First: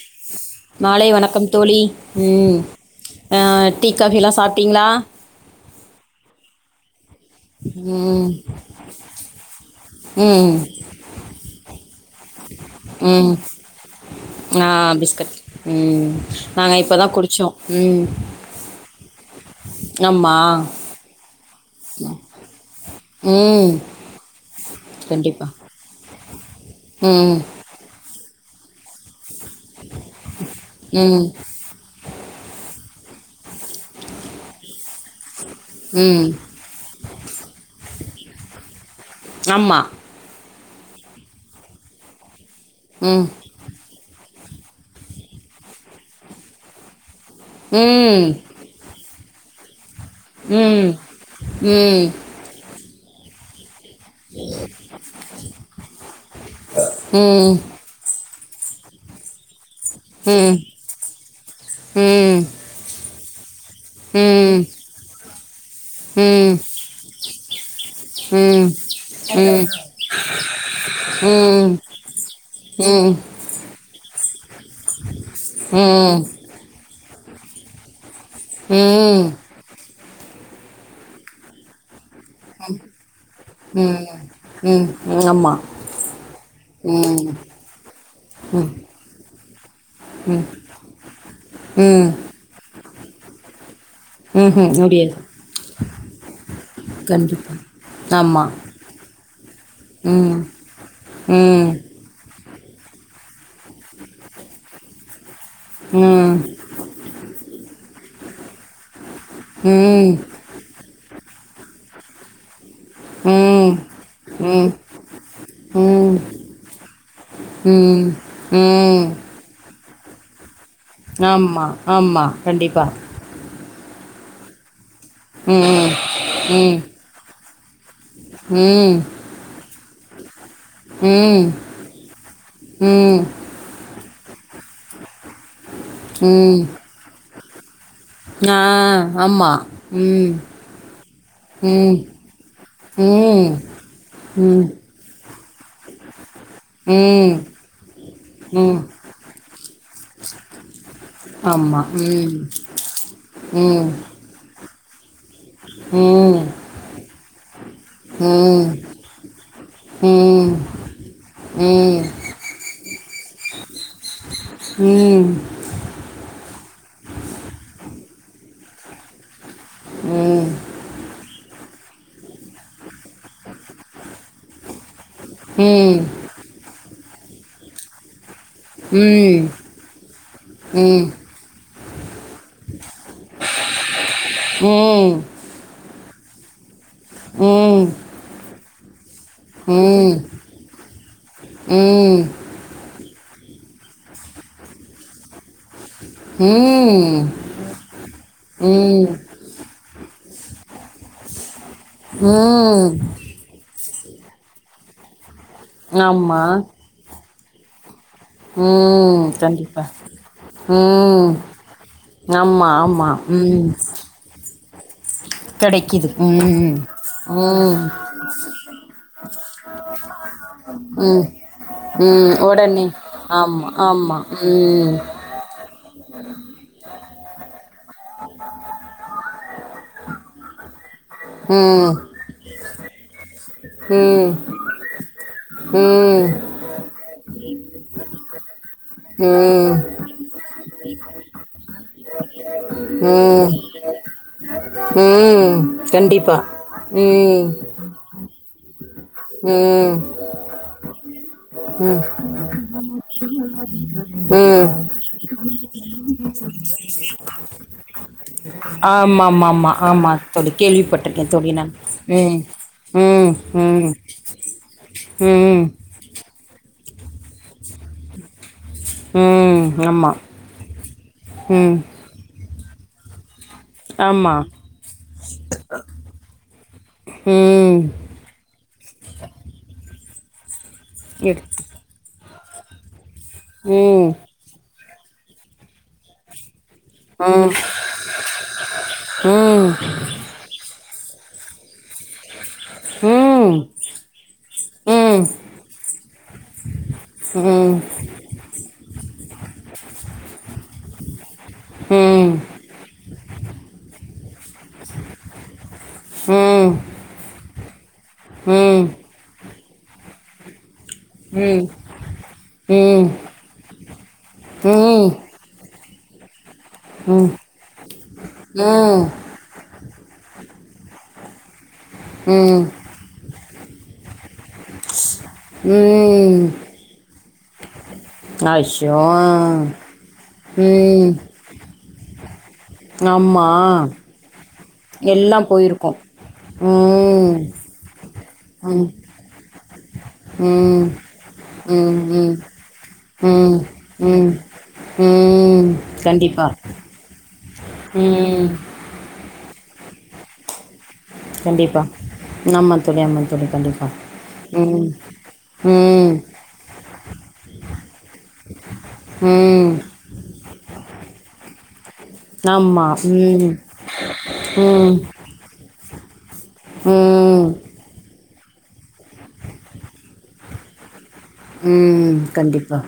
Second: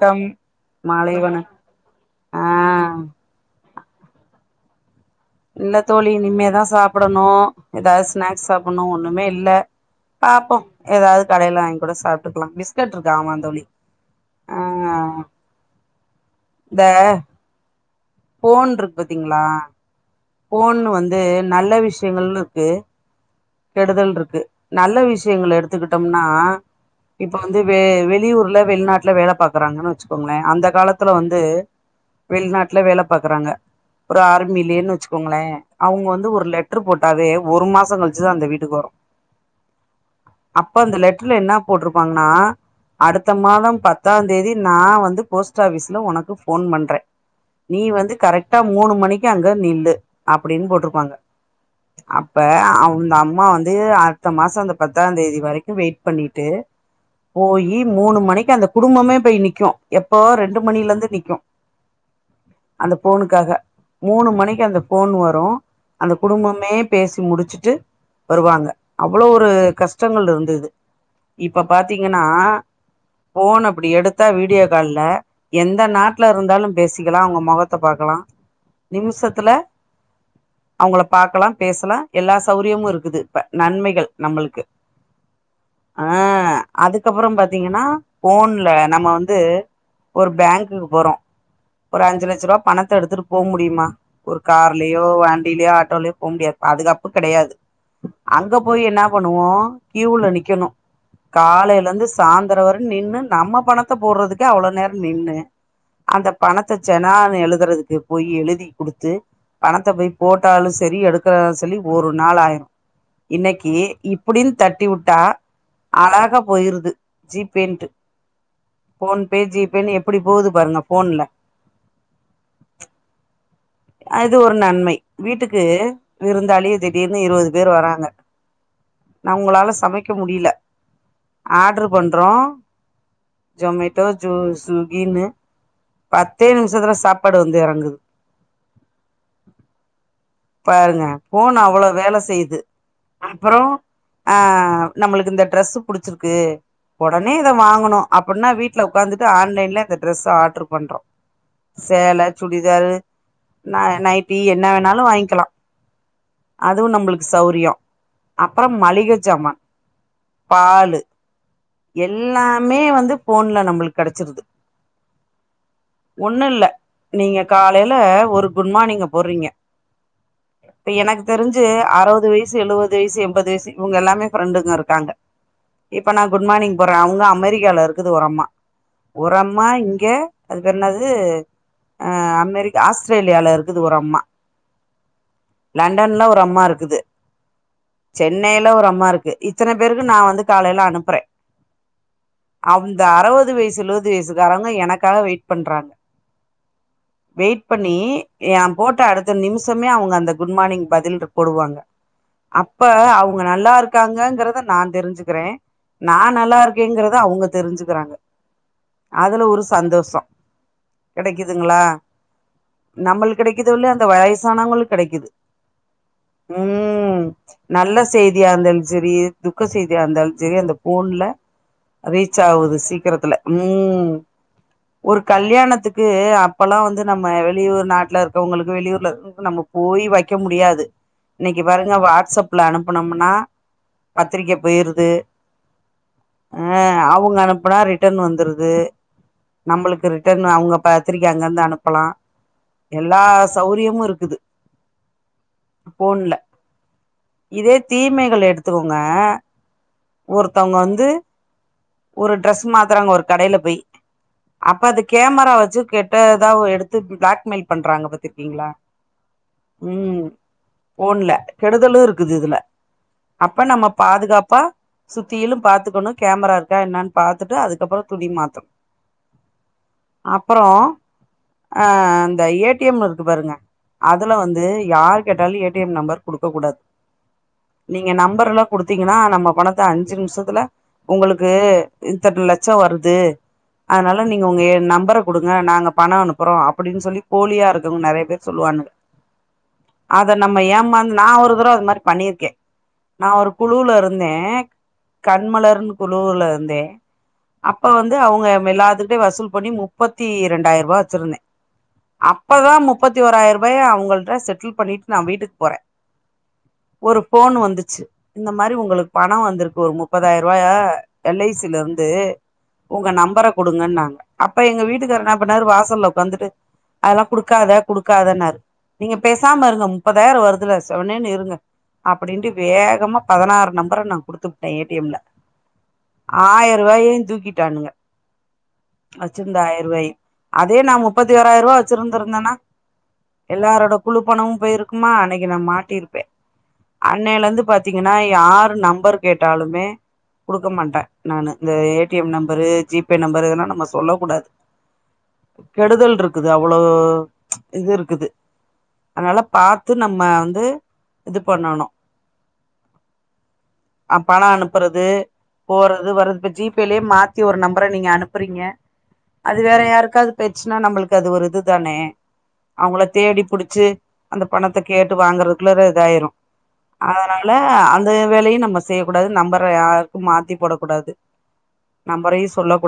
Come மாலை வணக்கம் தோழி ஆ ம் அ டீ காபிலா சாப்ட்டிங்ளா இல்ல தோழி இனிமேதா சாப்படணு எதாவ்து ம் ஸ்நாக்ஸ் சாப்பட்ணு ஒண்ணுமே இல்ல ம் பாப்போ எதாவ்து கடைல வாங்கி கூட சாப்ட்டுக்கலா ம் பிஸ்கட்ருக்காமந் தோழி ஆ பிஸ்கட் ம் நாங்க இப்பதா குடிச்சோ ம் ஃபோன்ட்ருக் பாத்தீங்ளா ஆமா ஃபோன் வந்து நல்ல விஷ் விஷயங்கள்ன்ருக்கு ம் கெடுதல்ட்ருக்கு நல்ல கண்டிப்பாக விஷயங்கள் எடுத்து க்கிட்டம்னா இப்ப ம் வந்து வெ வெளியூர்ல வெளிநாட்ல வேல பாக்குறாங்கன் வெச்சுக்கோங்ளே அந்த காலத்துல ம் வந்து வெளிநாட்டுல வேல பாக்குறாங்க ஒரு ஆர்மிலிலேனு வெச்சு க்கோங்ளே அவுங்க ம் வந்து ஒரு லெட்டரு போட்டாவே ஒரு மாசோ கழிச்சுதா அந்த வீட்டுக்கு வரு ஆமாம் அப்ப அந்த லெட்டர்ல என்னா போட்ருப்பாங்கன்னா ம் அடுத்த மாதம் பத் தாந் தேதி நா வந்து போஸ்ட் ஆபிஸ்ல ஒனக்கு ஃபோன் பண்றே நீ வந்து ம் கரெட் டா மூணு மணிக்கு அங்க நில்லு அப்டின் ம் போட்ருப்பாங்க ம் ம் அ ப்ப அவு அந்தம்மா வந்து அடுத்த மாசோ அந்த பத்தாந் தேதி வரைக்கு வெயிட் பண்ணிட்டு ம் போயீ மூணு மணிக்கு அந்த குடும்பமே போய் நி்க்கு எப்போ ம் ரெண்டு மணிலருந்து நிக்கு ம் ம் அந்த ஃபோனுக்காக மூணு ம் ம் ம் மணிக்கு அந்த ஃபோன் வரு அந்த குடும்பமே பேசி முடிச்சிட்டு வருவாங்க அவ்ளோ ஒரு கஷ்டங்கள் இருந்தது இப்ப பாத்தீங்கனா ஃபோன அப்டி எடுத்தா வீடியோ கால்ல எந்த ம் ம் நாட்லருந்தாலு பேசிக்கலா அவுங்க மொகத்த பாக்கலா நிமுஷத்துல அவுங்கள பாக்லா பேசலா எல்லா சௌரியமு இருக்குது இப்ப ம் நன்மைகள் நம்ளுக்கு ம் ஆமாம் ஆ ம் அதுக்கப்றோ பாத்தீங்கன்னா ம் ஃபோன்ல நம்ம வந்து ஒரு ம் பேங்க்குக்கு போறோ ஒரு ம் அஞ்சு லட்ச ரூவா பணத்த எடுத்துட்டு போ முடிமா ம்ஹும் கார்லியோ முடியாது வண்டிலயோ ஆட்டோலயோ போ முடியாது பாதுகாப்பு கெடயாது கண்டிப்பாக ஆமாம் அங்க போயி என்னா பண்ணுவோ கீயூல ம் நிக்கனு ம் காலைலந்து சாய்ந்தர வர நின்னு நம்ம பணத்த போட்றதுக்கே அவ்ளோ நேரோ நின்னு ம் அந்த ம் பண த்த செலான எழுதுறதுக்கு போயி எழுதி குடுத்து பணத்த போய் ம் போ ட்டாலு செரி எடுக்கறதா செரி ஒரு நாளாய்ரு இன்னக்கி ம் இப்புடீன் ம் தட்டி வுட்டா அழகா போய்ருது ஜி பே ன்ட்டு ம் ம் போன் பே ஜி பே‌ ன் எப்டி போது பாருங்க போன்ல ஆமா ஆமா கண்டிப்பா அது ஒரு நன்மை வீட்டுக்கு ம் ம் விருந்தாளியே திடீர்னு இருவது பேர் வராங்க ம் நா ஒங்ளால சமைக்க முடில ம் ஆட்ரு பண்றோ ம் ஜொமேட்டோ ஜூ ஸ்விகின்னு பத்தே ம் நிம்ஷத்துல சாப்பாடு வந்து எறங்குது ஆ ஆமா ம் பாருங்க போன் அவ்ளோ ம் வேல செய்து ம் அப்றோ ஆ ம் நம்மளுக்கு இந்த டிரெஸு புடிச்சிருக்கு ஒடனே ம் இத வாங்கனு அப்பின்னா ம் வீட்ல உக்காந்துட்டு ஆன்லைன்ல இந்த டிரெஸ்ஸ ஆட்ரு பண்றோ ஆமாம் சேல ம் சுடிதாரு நா நைட்டி என்ன வேணாலு வாய்ன்க்லா ம் அதுவு நம்ளுக்கு சௌரியோ ம் அப்றோ ம் மளிக ஜாமான் ம் பாலு எல்லாமே வந்து போன்ல நம்ளுக் கெடச்சிருது ம் ஒண்ணுல்ல நீங்க காலைல ஒரு குட் மார்னிங்க போட்றீங்க இப்ப எனக்கு தெரிஞ் சு அறுவது வய்சு எழுவது வய்சு எம்பது வய்சு இவுங்க எல்லாமே ஃபிரெண்டுங்கருக்காங்க இப்ப நா குட் மார்னிங் போட்றே அவுங்க அமெரிக்கால இருக்குது ஒரு அம்மா ஒரம்மா இங்க அது பேரென்னாது அ அமெரிக்கா ஆஸ்த் ரேலியா இருக்குது ஒரம்மா லண்டன்ல ஒரு அம்மாருக்குது சென்னைல ஒரு அம்மாருக்கு இத்தன பேருக்கு நா ம் வந்து காலைல அனுப்புறே ம் அந்த அறவது வய்சு எழுவது வய்சுக்காரவ்ங்க எனக்காக வெய் ம் ட் பண்ணி எ போட்ட அடுத்த நிமுஷமே அவுங்க அந்த குட்மார்னிங் பதில்ட்ரு போடுவாங்க அப்ப ம் அவுங்க நல்லாருக்காங்கங்கறத நா தெரிஞ்சுக்கிறே நா ஆமாம் நல்லார் க்கேங்கறத அவுங்க தெரிஞ்சுக்கிறாங்க ம் அதுல ஒரு கண்டிப்பா சந்தோஷோ ம் ஆமா நம்மள்க் கெடைக்கிதோ இல்லயோ அந்த வய்சானவங்ளுக்கு கெடைக்கிது கெடைக்கிது உம் உம் செய்தியாந்தல் சேரி துக்க செய்தியாந்தல் சேரி அந்த போன்ல ம் ம் ரீச்சாவுது உடனே சீக்கிரத்தில ஆமாம் ம் ஆமாம் ம் ஒரு கல்யாணத்துக்கு அப்பெல்லா வந்து நம் ம வெளியூர் நாட்ல இருக்கோங்களுக்கு வெளியூர்லக்கோங்களுக்கு நம்ம போயி வெக்க முடியாது இன்னிக்கு ம் பாருங்க வாட்ஸ் அப்ல அனுப்புனம்னா பத்திரிக்க போயிடுது ம் அ அவுங்க அனுப்புன்னா ரிட்டன் வந்துருது ம் நம்மளுக்கு ரிட்டன் அவுங்க பத்திரக்க அங்க இருந்து அனுப்புல்லா எல்லா ம் ம் சௌரியமு இருக்குது ம் போன்ல கண்டிப்பா ம் இதே தீமைகள் எடுத்துக்கோங்க ம் ஒருத்தவங்க வந்து ம் ஒரு ட்ரெஸ் மாத்துறாங்க ஒரு கடைல போய் ம் அப்ப அது கேமரா வச்சு கெட்டுதா ஒரு எடுத்து பிளாக்மெயில் பண்றாங்க பத்திருக்கீங்களா ஆமா ஆமா ஆமா ஆமா ம் தோழி போன்ல கேள்விப்பட்டிருக்கேன் தோழி நான் கெடுதலு இருக்குது ம் இதுல ம் அப்ப நம்ம ம் பாதுகாப்பா சுத்தியிலு ம் பாத்துக்கணு கேமரா இருக்கா என்னன்னு பாத்துட்டு அதுக்கப்பறோ துணி மாத்து ம் ஆமா ம் அ இந்த ஏ டி எம் இருக்கு பாருங்க அதுல ஆமா வந்து யார் கேட்டாலு ஏ டி எம் நம்பர் கொடுக்க கூடாது ம் நீங் நீங்க நம்பர்ல்லா குடுத்தீங்கன்னா நம்ம பணத்த அஞ்சு நிமிஷத்துல உங்களுக்கு எடுத்து இத்தன லட்சோ வருது ம் அதுனால நீங்க உங்க ஏ நம்பர கொடுங்க நாங்க பணனோ அனுப்புறோ அப் அப்டின்னு சொல்லி ம் போலியா இருக்கவங்க நெறய பேர் சொல்லுவானுுங்க ம் அத நம்ம ஏமாந்து நா ஒரு தடவ அது மாரி பண்ணிருக்க ம் நா ஒரு ம் குழுல இருந்த ம் ம் கண்மலர்ன் குழுல இருந்த ம் இது அவங்க நம்ப எல்லாதுக்கிட்டயு வசூல் பண்ணி முப்பத்தி இரண்டாயிர ரூபா வச்சிருந்த ம் ம் அப்பதா முப்பத்தி ஓயிரம் ரூபா அவங்கள்ட்ட செட்டில் பண்ணிட்டு நா வீட்டுக்கு போற ஒரு போன் வந்துச்சு இந்த மாரி உங்களுக்கு பணம் வந்திருக்கு ஒரு முப்பதாயிர ரூபா எல் ஐ சி ல இருந்து உங்க நம்பர கொடுங்கன்னாங்க அப்ப எங்க வீட்டுக்காரு என்ன பண்ணாரு வாசு ல்ல உக்காந்துட்டு அதல்லா குடுக்காத குடுக்காதன்னாரு ம் நீங்க பேச பேசாம இருங்க முப்பதாயிர வருதுல செவனேன்னு இருங்க அப்டின்ட்டு ம் வேகமா பதினாறு நம்பர நா குடுத்து புட்டா ஏ டி எம் ல ம் ம் ஆயிர ரூபாய் தூக்கிட்டானுங்க அஷ்ஷோ வெச்சிருதா ஆயிர ரூபாய் அதே நா ம் முப்பத்தி ஒரு ஆயிர ரூபா வச்சிருந்தந்தனா ஆமா எல்லாரோட குழுப்பணமு போயிருக்குமா எல்லா அன்னிக்கு நா போயிருக்கோ மாட்டியிருப்ப ம் அன்னைல இருந்து பாத்தீங்கன்னா யாரு ம் நம்பர் கேட்டாலுமே கொடுக்க ம் மாட்ட நானு இந்த ம் ஏ டி ம் எம் நம்பரு ஜிபே நம்பரு ம் இதல்லா நம்ம சொல்ல ம் கூடாது ம் கெடுதல் கண்டிப்பா இருக்குது அவ்ளோ இது இருக்குது ம் அதனால பாத்து நம்ம வந்து இது கண்டிப்பா பண்ணணு ஆமா தோழி ஆமா தோழி கண்டிப்பா பணோ ம் அனுப்புறது போறது ம் வரது இப்ப ஜிபேலயே மாத்தி ஒரு நம்பர நீங்க அனுப்புறீங்க அது ம் வேற யாருக்காவது போய்டுச்சுன்னா நம்மளுக்கு அது ஒரு இதுதான ஆமா அவங்கள தேடி ம் புடிச்சு அந்த பணத்த ம் கேட்டு வாங்கறதுக் குள்ள இதாயிரு ம் அதனால அந் அந்த வேலையு நம்ம செய்யக்கூடாது நம்பர யாருக்கு மாத்தி போடக் கூடாது ம் கண்டிப்பா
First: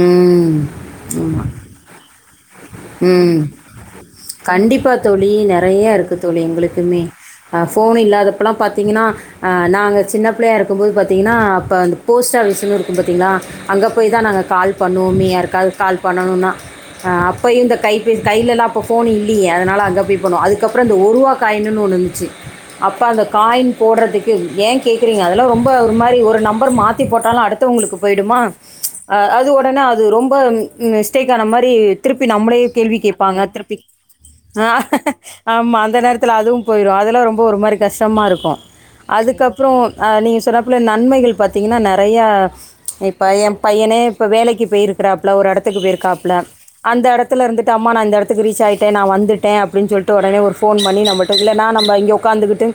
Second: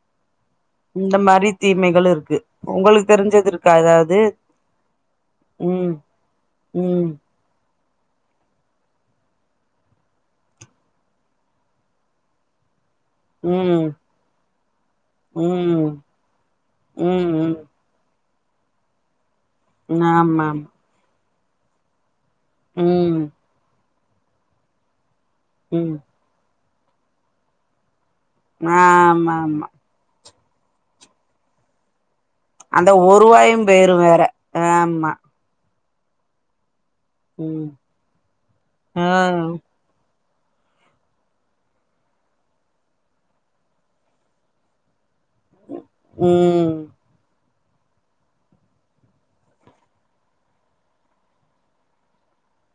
ம் இந்த மாரி தீமைகளு இருக்கு உங்களுக்கு ம் தெரிஞ்சது இருக்கா ஏதாவது கண்டிப்பா தோழி ம் நெறய இருக்கு தோழி எங்களுக்குமே ம் ஃபோன் இல்லாதப்பலா பாத்தீங்ன்னா ஆ நாங்க சின்ன புள்யா இருக்கும் போது பாத்தீங்கன்னா அப்ப அந்த போஸ்ட் ஆஃபிஸ்ன் இருக் க்கும் பாத்தீங்ளா அங்க ம் போய் தா நாங்க கால் பண்ணுவோமே யாருக்காவ்து ம் கால் பண்ணணுனா ஆ ம் அப்பயும் இந்த கைப்பே கையிலலா அப்ப ஃபோன் இல்லீயே அதனால அங்க ம் போய் பண்ணுவோ ஆமா அதுக்கப்றோ ப்ப ஒரூவா காயின்னுன் ஒண்ணு இருந்துச்சு அப்ப ம் அந்த காயின் போட்றதுக்கு ஏன் கேக்குறீங்க அதுலா ரொம் ப ஒரு ம் மாரி ஒரு நம்பர் மாத்தி போட்டாலும் அடுத்தவங்ளுக்கு போயிடுமா ஆமா அது ஆமா ஒடனே அத் து ரொம்ப மிஸ்டேக் ஆன மாரி திருப்பி நம்ளே அந்த கேள்வி கேப்பாங்க ஒருவாயு திருப்பி போயிரு வேற ஆ ஆமா ஆமா அந்த நேரத்துல அதுவும் போயிடும் அதுலா ரொம்ப ஒரு ம் மாரி கஷ்டமா இருக்கும் ஆ அதுக்கப்றோ ஆ நீங்க சொன்னாப்ல நன்மைகள் பாத்தீங்கின்னா நெறயா இப்ப என் பையனே இப்போ வேலைக்கு போயிருக்கறாப்ல ஒரு எடத்துக்கு போயிருக்காப்ல ம் அந்த எடத்துல இருந்துட்டு அம்மா நா இந்த எடத்துக்கு ரீச் ஆயிட்டா நா வந்துட்ட அப்டின் சொல்ட்டு ஒடனே ஒரு ஃபோன் பண்ணி நம்பட்ட இல்ல நா நம்ப இங்க உக்காந்துகிட்டு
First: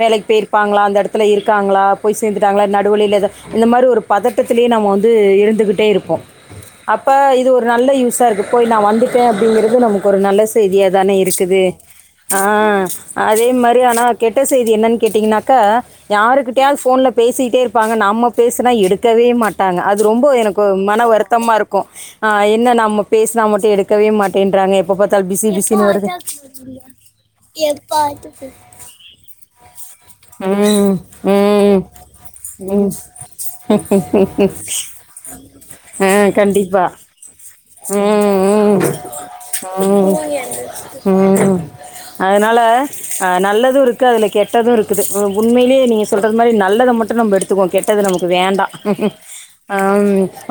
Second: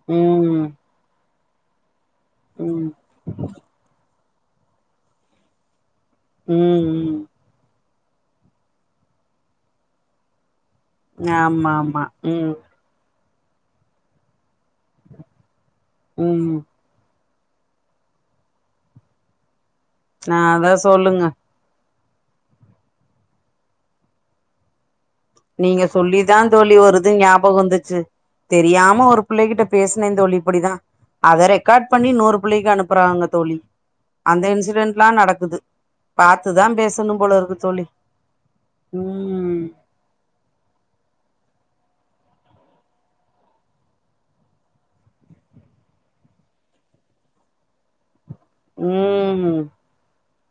வேலைக் ம் போயிருப்பாங்ளா அந்த எடத்துல இருக்காங்ளா போய் சேந்துட்டாங்களா ம் நடுவ்ல இல்ல இந்த மாரி ஒரு பதட்டத்திலே நம்ம வந்து இருந்துகிட்டே இருப்போம் ம் அப்ப ம் இது ஒரு நல்ல யூஸ் இப்போ நா வந்துட்ட அப்டிங்கிறது நமக்கு ஒரு நல்ல செய்தியா தான இருக்குது ஆமா ஆமா ஆ ம் அதே மாரி ஆனா கெட்ட செய்தி என்னன் கேட்டிங்ன்னாக்கா ம் யாருக்கிட்டயாவ் ஃபோன்ல பேசிட்டே இருப்பாங்க நம்ம பேசுனா எடுக்கவே மாட்டாங்க அத் து ரொம்ப நா எனக்கு அதா மன சொல்லுங்க வருத்தமா இருக்கும் ஆ என்ன நம்ம பேசுனா மட்டு எடுக்கவே மாட்டேன்றாங்க எப்ப பாத் நீங்க சொல்லி தா தோழி ஒரு இது ஞாபக் வந்துச்சு தெரியாம ஒரு புள்ள கிட்ட பேசுன தோழி இப்படிதா ம் அத ம் ரெக்கார்ட் பண்ணி இன்னொரு புள்ளைக்கு அனுப்புறாங்க தோழி ம் அந்த இன்சிடென்ட்லா நடக்குது ஆ பாத்து தா கண்டிப்பா பேசணும் போல இருக்கு தோழி ம் ம் ம் ம் அதனால நல்லதும் இருக்கு அதுல கெட்டதும் இருக் குது உண்மைலே நீங்க சொல்றது மாரி நல்லத மட்டும் நம்போ எடுத்துக்குவோ கெட்டது நமக்கு வேண்டா ம் ஆ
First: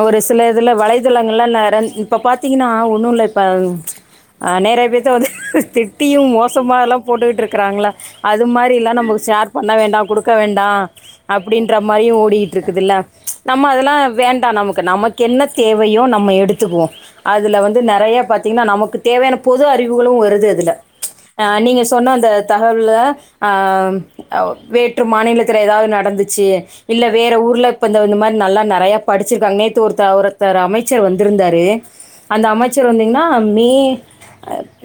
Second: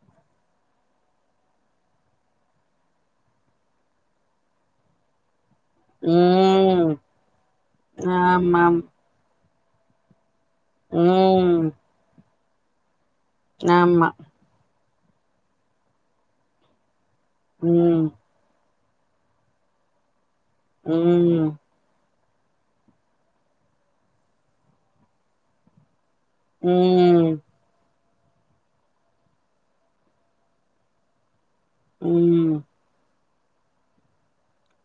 ஒரு சில இதுல வலைதளங்கள்லா நெர இப்ப பாத்தீங்கன்னா ஒன்னு இல்ல இப்ப ஆ நேர பி தா வந்து டீயும் ம் மோசமாலா போட்டுட் இருக்கறாங்ளா அது ஆமாம் மாரிலா நம்போ ஷேர் பண்ண வேண்டா குடு க்க வேண்டா ம் அப்படின்ற மாரியும் ஓடீயிட் இருக்குதுல்ல நம்ம அதெல்லாம் ஆமா வேண் டா நமக்கு நமக்கு என்ன தேவயோ நம்ம எடுத்துக்குவோ அதுல வந்து ம் நெறைய பாத் திங்ன்னா நமக்கு தேவயான பொது அறிவுகளும் வருது அதுல ம் அ நீங்க சொன்ன அந்த தகவல்ல ஆ வேற்று மாநிலத்தில எதாவ் நடந்துச் ச்சு இல்ல ம் வேற ஊர்ல இப்போ இந்த இந்த மாரி நல்லா நெறயா படிச்சுருக்காங்க நேத்து ஒருத்த ஒருத்தர் அமைச்சர் வந்திருந்தாரு ம் இந்த அமைச்சர் வந்திங்ன்னா மே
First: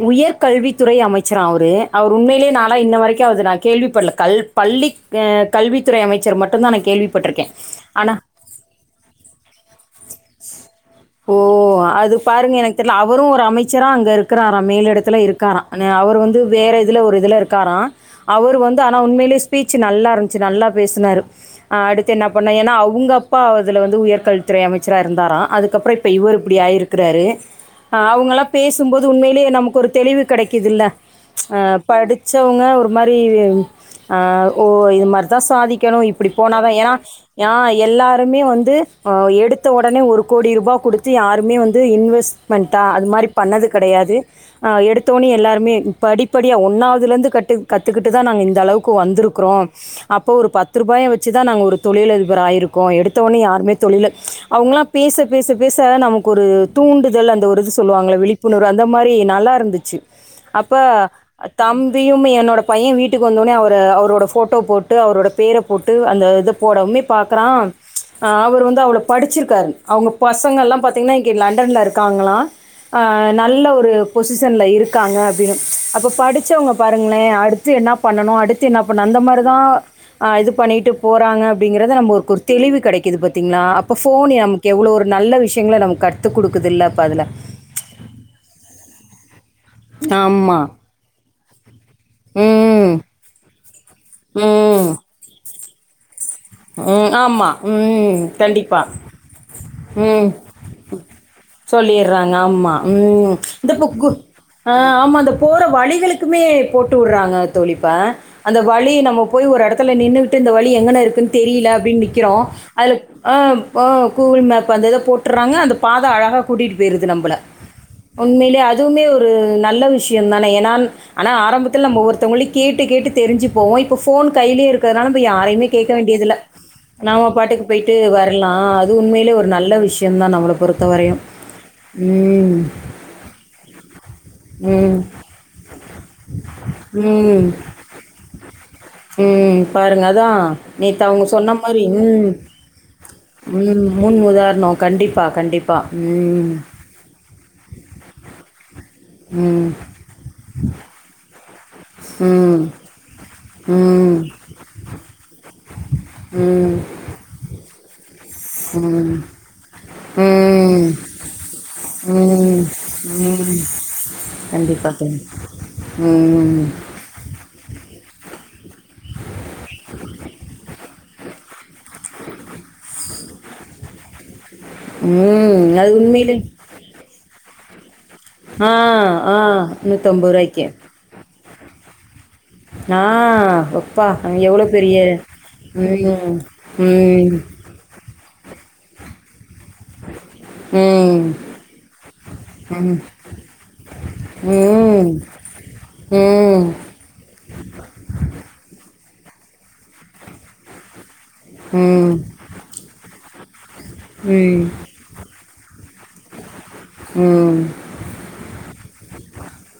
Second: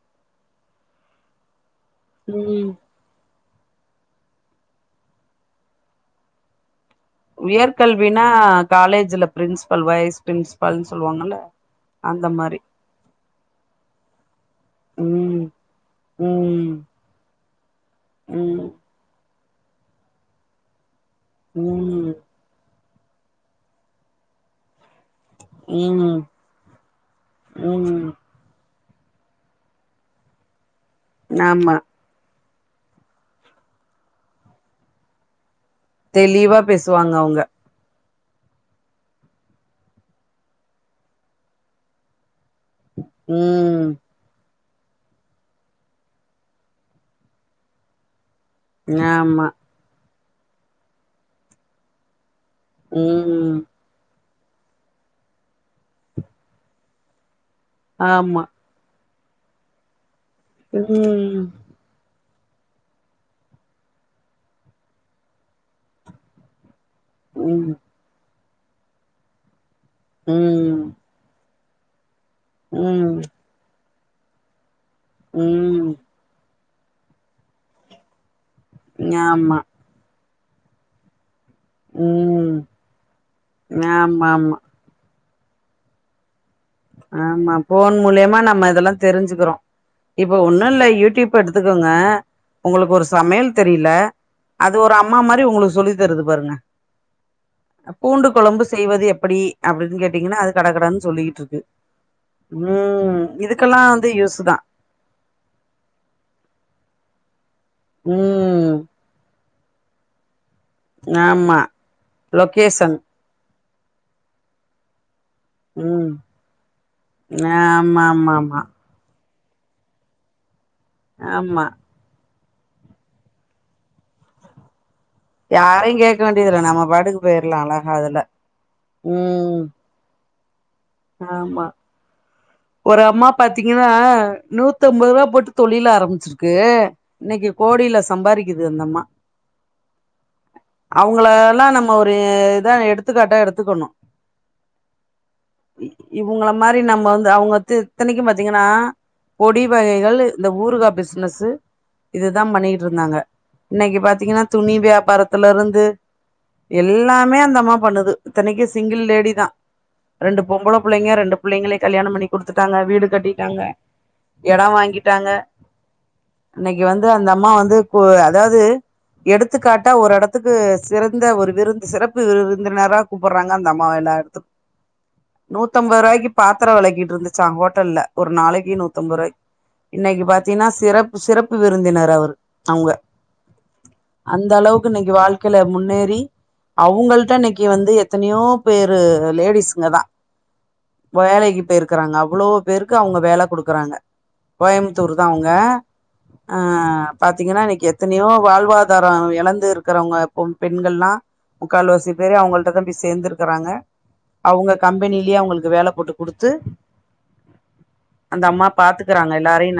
உயர்கல்வித்துறை அமைச்சரா அவுரு அவரு உண்மையிலே நா ம் லா இன்ன வரைக்கும் அது நா கேள்வி பட்ல கல் பள்ளி அ கல்வித்துறை அமைச்சர் மட்டு தா நா கேள்வி உயர்கல்வினா காலேஜ்ல பிரின்ஸ்பல் வைஸ் பிரின்ஸ்பல்ன் சொல்லுவாங்க ஓ அது பாருங்க எனக்கு தெர்ல அவரும் ஒரு அமைச்சரா அங்க இருக் க்கறார மேல எடத்துல ம் இருக்கார அவர் வந்து ம் வேற இதுல ஒரு இதுல இருக்காரா அவரு ம் வந்து ஆ னா உண்மைலே ஸ்பீச் நல்லா இருந்துச்சு நல்லா பேசுனாரு அடுத் ம் து என்ன பண்ணார் ஏன்னா அவுங்க அப்பா அதுல வந்து உயர்கல்வித்துறை அமைச்சரா இருந்தாரா அத் அப்பறம் இப்ப ம் இவரு இப்டி ஆயிருக்குறாரு ம் அவுங்களா பேசும் போது உண்மையிலேயே நமக்கு ஒரு தெளிவு கிடைக்குதுல்ல அ ஆமா படு ச்சவங்க ஒரு மாரி ஓ இது மார்தான் சாதிக் க்கணும் இப்டி தெளிவா போனாதான் ஏன்னா பேசுவாங்க அவங்க யா எல்லாருமே வந்து எடுத்த உடனே ஒரு கோடி ரூபா குடுத்து யாருமே வந்து இன்வெஸ்ட்மெண்ட்டா அது மாரி பண்ணது ம் கெடயாது எடுத்தோனே எல்லாருமே படிப்படியா ஒன்றாவதுலேருந்து கட்டு கத்துகிட்டு தான் நாங்கள் இந்த அளவுக்கு ஆமா வந்திருக்கறோம் அப்போ ஒரு பத்து ரூபாய வச்சு தான் நாங்க ஒரு தொழிலதிபர் ஆயிருக்கோம் எடுத்த உடனே ம் யாருமே தொழில் அவங்களாம் பேச பேச பேச நமக்கு ஒரு துண்டுதல் அந்த ஒரு சொல்லுவாங்கள ஆமா விழிப்புணர் அந்த மாரி நல்லா இருந்துச்சு அப்பா ம் தம் அதையுமே என்னோட பையன் வீட்டுக்கு வந்தோனே அவர அவரோட போட்டோ போட்டு அவரோட பேரப் போட்டு அந்த இதை போடமே பாக்கறான் ம் அவர் வந்து அவ்ளோ படிச்சிருக்காரு அவங்க பசங்க ம் எல்லாம் பாத்தீங்கன்னா லண்டன்லா இருக்காங்களாம் ம் நல்லா ஒரு பொசிஷன்ல இருக் க்காங்க அப்டின்னு ம் அப்ப படிச்சவங்க பாருங்களேன் அடுத்து என்ன பண்ணணும் அடுத்து என்ன பண்ணணும் அந்த மாரி ஆமா தான் இது பண்ணிட்டு போறாங்க அப்டிங்கறது நம்ம ஒரு ம் தெளிவு கிடைக்குது பாத்தீங்களா அப்ப ஆமா போன ஆமா நமக் எவ்ளோ ஒரு நல்லா விஷயங்களை நமக்கு காத்து குடுக்குதுல்ல அப்ப அதுல ஆமா போன் மூலயமா நம்ம இதெல்லாம் தெரிஞ்சுக்கிறோம் இப்ப ஆமா ஒன்னும் இல்லா யூடியூப் எடுத்துக்கோங்க ம் உங்களுக்கு ஒரு சமையல் தெரிலா அது ம் ஒரு அம்மா மாரி உங்களுக்கு சொல்லி தருது பாருங்க ம் ஆமா ம் பூண்டு குழம்பு கண்டிப்பா செய்வது எப்டி அப்டின்னு கேட்டீங்கன்னா அது கடா கடனு சொல்லி ட்ருது ட்ராங்க ஆமா ம் இந்த புக்கு வந்து யூஸ் தா ஆ ஆமா இந்த போரா வழிகளுக்குமே போட்டு விடுறாங்க தோழி இப்ப அந்த ம் வழி நம்ம போய் ஒரு இடத்துல நின்னு இந்த வழி எங்கன இருக்குன்னு ஆமா தெரில அப்டின்னு நிற்கிறோம் அதுல லொகேஷன் ஆ ஆ கூகுள் மேபு அந்த இத போட் ட்றாங்க அந்த பாத ம் அழகா கூட்டிட்டு போயிருது நம்மளா ஆமா ஆமா உண்மையிலே ஆமா ஆ அதுவுமே ஒரு நல்லா விஷயம் தானே ஏன்னா ஆனா ஆமா ஆரம்பத்தில் நம்ம ஒவ்வொருத்தவங்லிக்கு கேட்டு கேட்டு தெரிஞ்சு போம் இப்போ போன் கையிலயே இருக்கதால நம்ம யாரையுமே யாரையு கேட்க வேண்டியதில்லா வேண்டியதுல்ல நம்ம நாம போயிரலா பாட்டுக்கு அழகா போயிட்டு அதுல வரலாம் அது உண்மையிலே ஒரு ம் நல்ல விஷயம் தான் நம்மளை பொறுத் எத்தப்பையும் ஆமா ம ஒரு அம்மா பாத்தீங்கன்னா நூத்தம்பது ரூபா போட்டு தொழிலா ஆரம்பிச்சிருக்கு ம். இன்னைக்கி கோடியிலா சம்பாதிக்குது அந்தம்மா ம் பாருங்க அதான் நேத்து அவுங்க சொன்ன அவங்களல்லா மாரி நம்ம ஒரு ம் இதா எடுத்துக்காட்டா எடுத்துக்கணு ம் முன் உதாரணம் கண்டிப்பா கண்டிப்பா ம். இவங்கள மாரி நம்ம வந்து அவங்க இத்தனைக்கும் பாத்தீங்கன்னா பொடி ம். வகைகள் இந்த ஊறுகா பிஸ்னஸ்சு இதுதா ம். பண்ணிட்ருந்தாங்க இன்னைக்கி ம். பாத்தீங்கன்னா துணி வியாபாரத்துல இருந்து ம். எல்லாமே அந்த அம்மா பண்ணுது இதனைக்கி சிங்கிள் ம். லேடி தான் ரெண்டு பொம்பளை ம் பிள்ளைங்க ரெண்டு பிள்ளைங்களும் கல்யண பண்ணி ம் குடுத்துட்டாங்க வீடு ம் கட்டிட்டாங்க எடோ வாங்கிட்டாங்க ம்ம்ம் இன்னைக்கி வந்து அந்த அம்மா வந்து கு அதாவுது எடுத்துக்காட்டா ஒரு இடத்துக்கு சிறந்த ஒரு விருந்து சிறப்பு விருந்தினரா கூப்புடுறாங்க அந்த அம்மாவ எல்லாத்துக்கும் ம் அது நூத்தம்பது ரூபாய்க்கு உண்மையிலே பாத்திரோ விலகிட்டு இருந்துச்சா ஹோட்டல்ல ஒரு ஆ நாளைக்கி நூத்தம்பதுறாய்க் ஆ இன்னக்கி நூற்றம்பது பாத்தீன்னா ரூபாய்க்கு சிறப் சிறப்பு விருந்தினர் அவரு அவுங்க ஆ அப்பா அந்த எவ்வளோ அளவுக்கு பெரிய இன்னிக்கி வாழ்க்கையில முன்னேறி ம் அவங்கள்ட்ட ம் இன்னிக்கி இங்க வந்து எத்தனையோ பேரு லேடிஸ்ங்க தா ம் ம் வேலக்கி போய் இருக்கறாங்க அவ்ளோ பேருக்கு அவங்க வேல கொடுக்குறாங்க ம் கோயம்புத்தூர் தா அவங்க ஆ ம் பாத்தீங்கன்னா இன்னக்கி எத்தனையோ வாழ்வாதாரோ இழந்து இருக்கிறவங்க பெண்கள்லா ம் முக்கால்வாசி பேரு அவங்கள்ட தா போய் சேர்ந்திருக்கிறாங்க ம் அவுங்க கம்பெனிலயே அவங்களுக்கு வேல போட்டு குடுத்து ம் அந்த அம்மா பாத்துக்கறாங்க எல்லாரயூ